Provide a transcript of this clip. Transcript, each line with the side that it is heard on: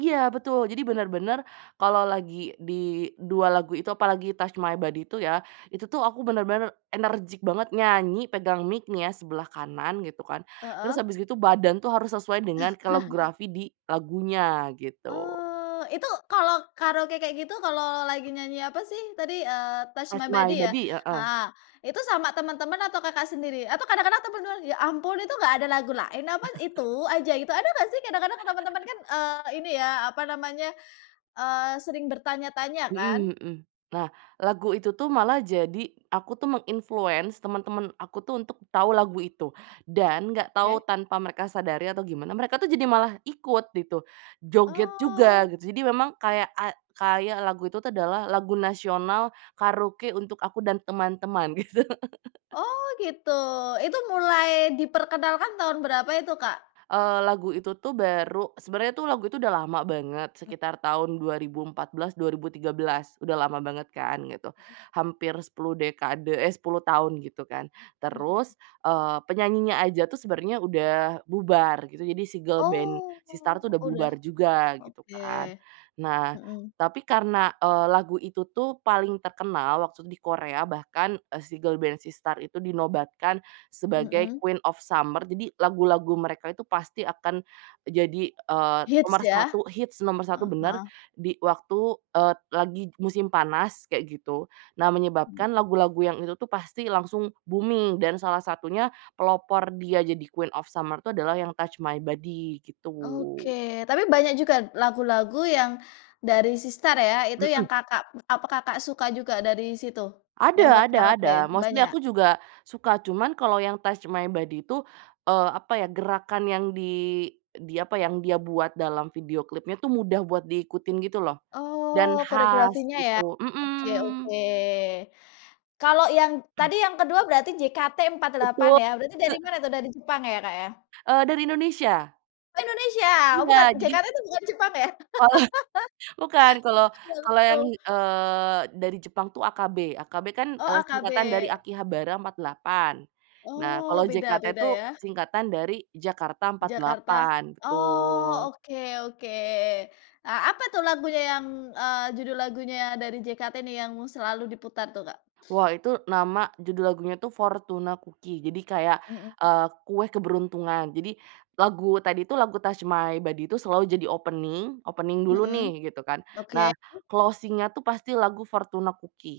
right: Iya betul. Jadi benar-benar kalau lagi di dua lagu itu apalagi Touch My Body itu ya. Itu tuh aku bener-bener energik banget nyanyi pegang mic nih ya sebelah kanan gitu kan, terus
left: Heeh.
right: habis gitu badan tuh harus sesuai dengan koreorafi di lagunya gitu.
left: Oh itu kalau karaoke kayak gitu kalau lagi nyanyi apa sih tadi, eee, Touch
right: Touch
left: My
right: my
left: Body ya?
right: body, heeh.
left: Heeh itu sama teman-teman atau Kakak sendiri atau kadang-kadang temen-temen, "Ya ampun itu enggak ada lagu lain apa itu aja," gitu. Ada enggak sih kadang-kadang teman-teman kan sering, eee, ini ya apa namanya, eee, sering bertanya-tanya kan.
right: Mhm mhm. Nah, lagu itu tuh malah jadi aku tuh meng-influence temen-temen aku tuh untuk tahu lagu itu dan enggak tahu
left: Oke.
right: tanpa mereka sadari atau gimana, mereka tuh jadi malah ikut gitu. Joget juga
left: Oh.
right: gitu. Jadi memang kayak ay kayak lagu itu tuh adalah lagu nasional karaoke untuk aku dan teman-teman gitu.
left: Oh gitu, itu mulai diperkenalkan tahun berapa itu, Kak?
right: Eee, lagu itu tuh baru. Sebenernya lagu itu udah lama banget,
left: He
right: sekitar tahun 2014, 2013. Udah lama banget kan, gitu.
left: Heeh.
right: Hampir 10, dekade, eh, 10 tahun gitu kan.
left: Heeh.
right: Terus, eee, penyanyinya aja tuh sebenernya udah bubar gitu. Jadi, si girl band
left: Oh
right: SISTAR itu udah
left: udah
right: bubar juga, gitu
left: oke,
right: kan. Nah,
left: mhm.
right: tapi karena, eee, lagu itu tuh paling terkenal waktu itu di Korea, bahkan si girl band SISTAR itu dinobatkan sebagai
left: Mhm.
right: Queen of Summer. Jadi, lagu-lagu mereka itu pasti akan jadi, eee,
left: Hits
right: nomor
left: ya?
right: 1 hits nomor 1.
left: Oh,
right: Benar
left: heeh.
right: di waktu lagi waktu musim panas gitu. Nah, menyebabkan
left: Mhm.
right: lagu-lagu yang itu tuh pasti langsung booming. Dan salah satunya pelopor mereka jadi Queen of Summer itu yang Touch My Body,
left: Oke,
right: gitu.
left: tapi banyak juga lagu-lagu yang dari SISTAR ya, itu yang
right: Hmm.
left: Kakak, apa, Kakak suka juga dari situ yang buat
right: Ada ada
left: karaoke,
right: ada. Mostly
left: banyak?
right: aku juga suka, cuman kalo yang Touch My Body itu, eee, apa ya, gerakan yang di di apa yang dia buat dalam video klipnya itu mudah buat diikutin gitu loh dan
left: Oh
right: khas
left: koreografinya ya.
right: gitu
left: Oke,
right: mhm.
left: oke. Kalau yang tadi yang kedua berarti JKT 48
right: Betul,
left: ya berarti dari mana
right: heeh.
left: tuh, dari Jepang ya, Kak, ya?
right: Eee, dari Indonesia.
left: Oh Indonesia? Bukan,
right: Iya, jadi
left: JKT itu bukan Jepang ya?
right: Kalau, bukan kalau
left: Betul
right: kalau
left: betul.
right: yang, eee, dari Jepang tuh AKB. AKB kan,
left: Oh,
right: eee, singkatan dari
left: AKB.
right: Akihabara 48. Nah, kalau
left: Oh beda
right: JKT
left: beda
right: tuh
left: ya?
right: singkatan dari Jakarta
left: Jakarta.
right: 48. Betul.
left: Oh oke, oke. Eee, apa tuh lagunya yang, eee, judul lagunya dari JKT ini yang selalu diputar tuh, Kak?
right: Wah, itu nama judul lagunya tuh, "Fortuna Cookie." Jadi kayak,
left: Mhm.
right: eee, kue keberuntungan. Jadi lagu tadi tuh lagu Touch My Body itu selalu jadi opening, opening dulu
left: Mhm,
right: nih gitu kan
left: oke.
right: nah closing-nya tuh pasti lagu Fortuna cookie.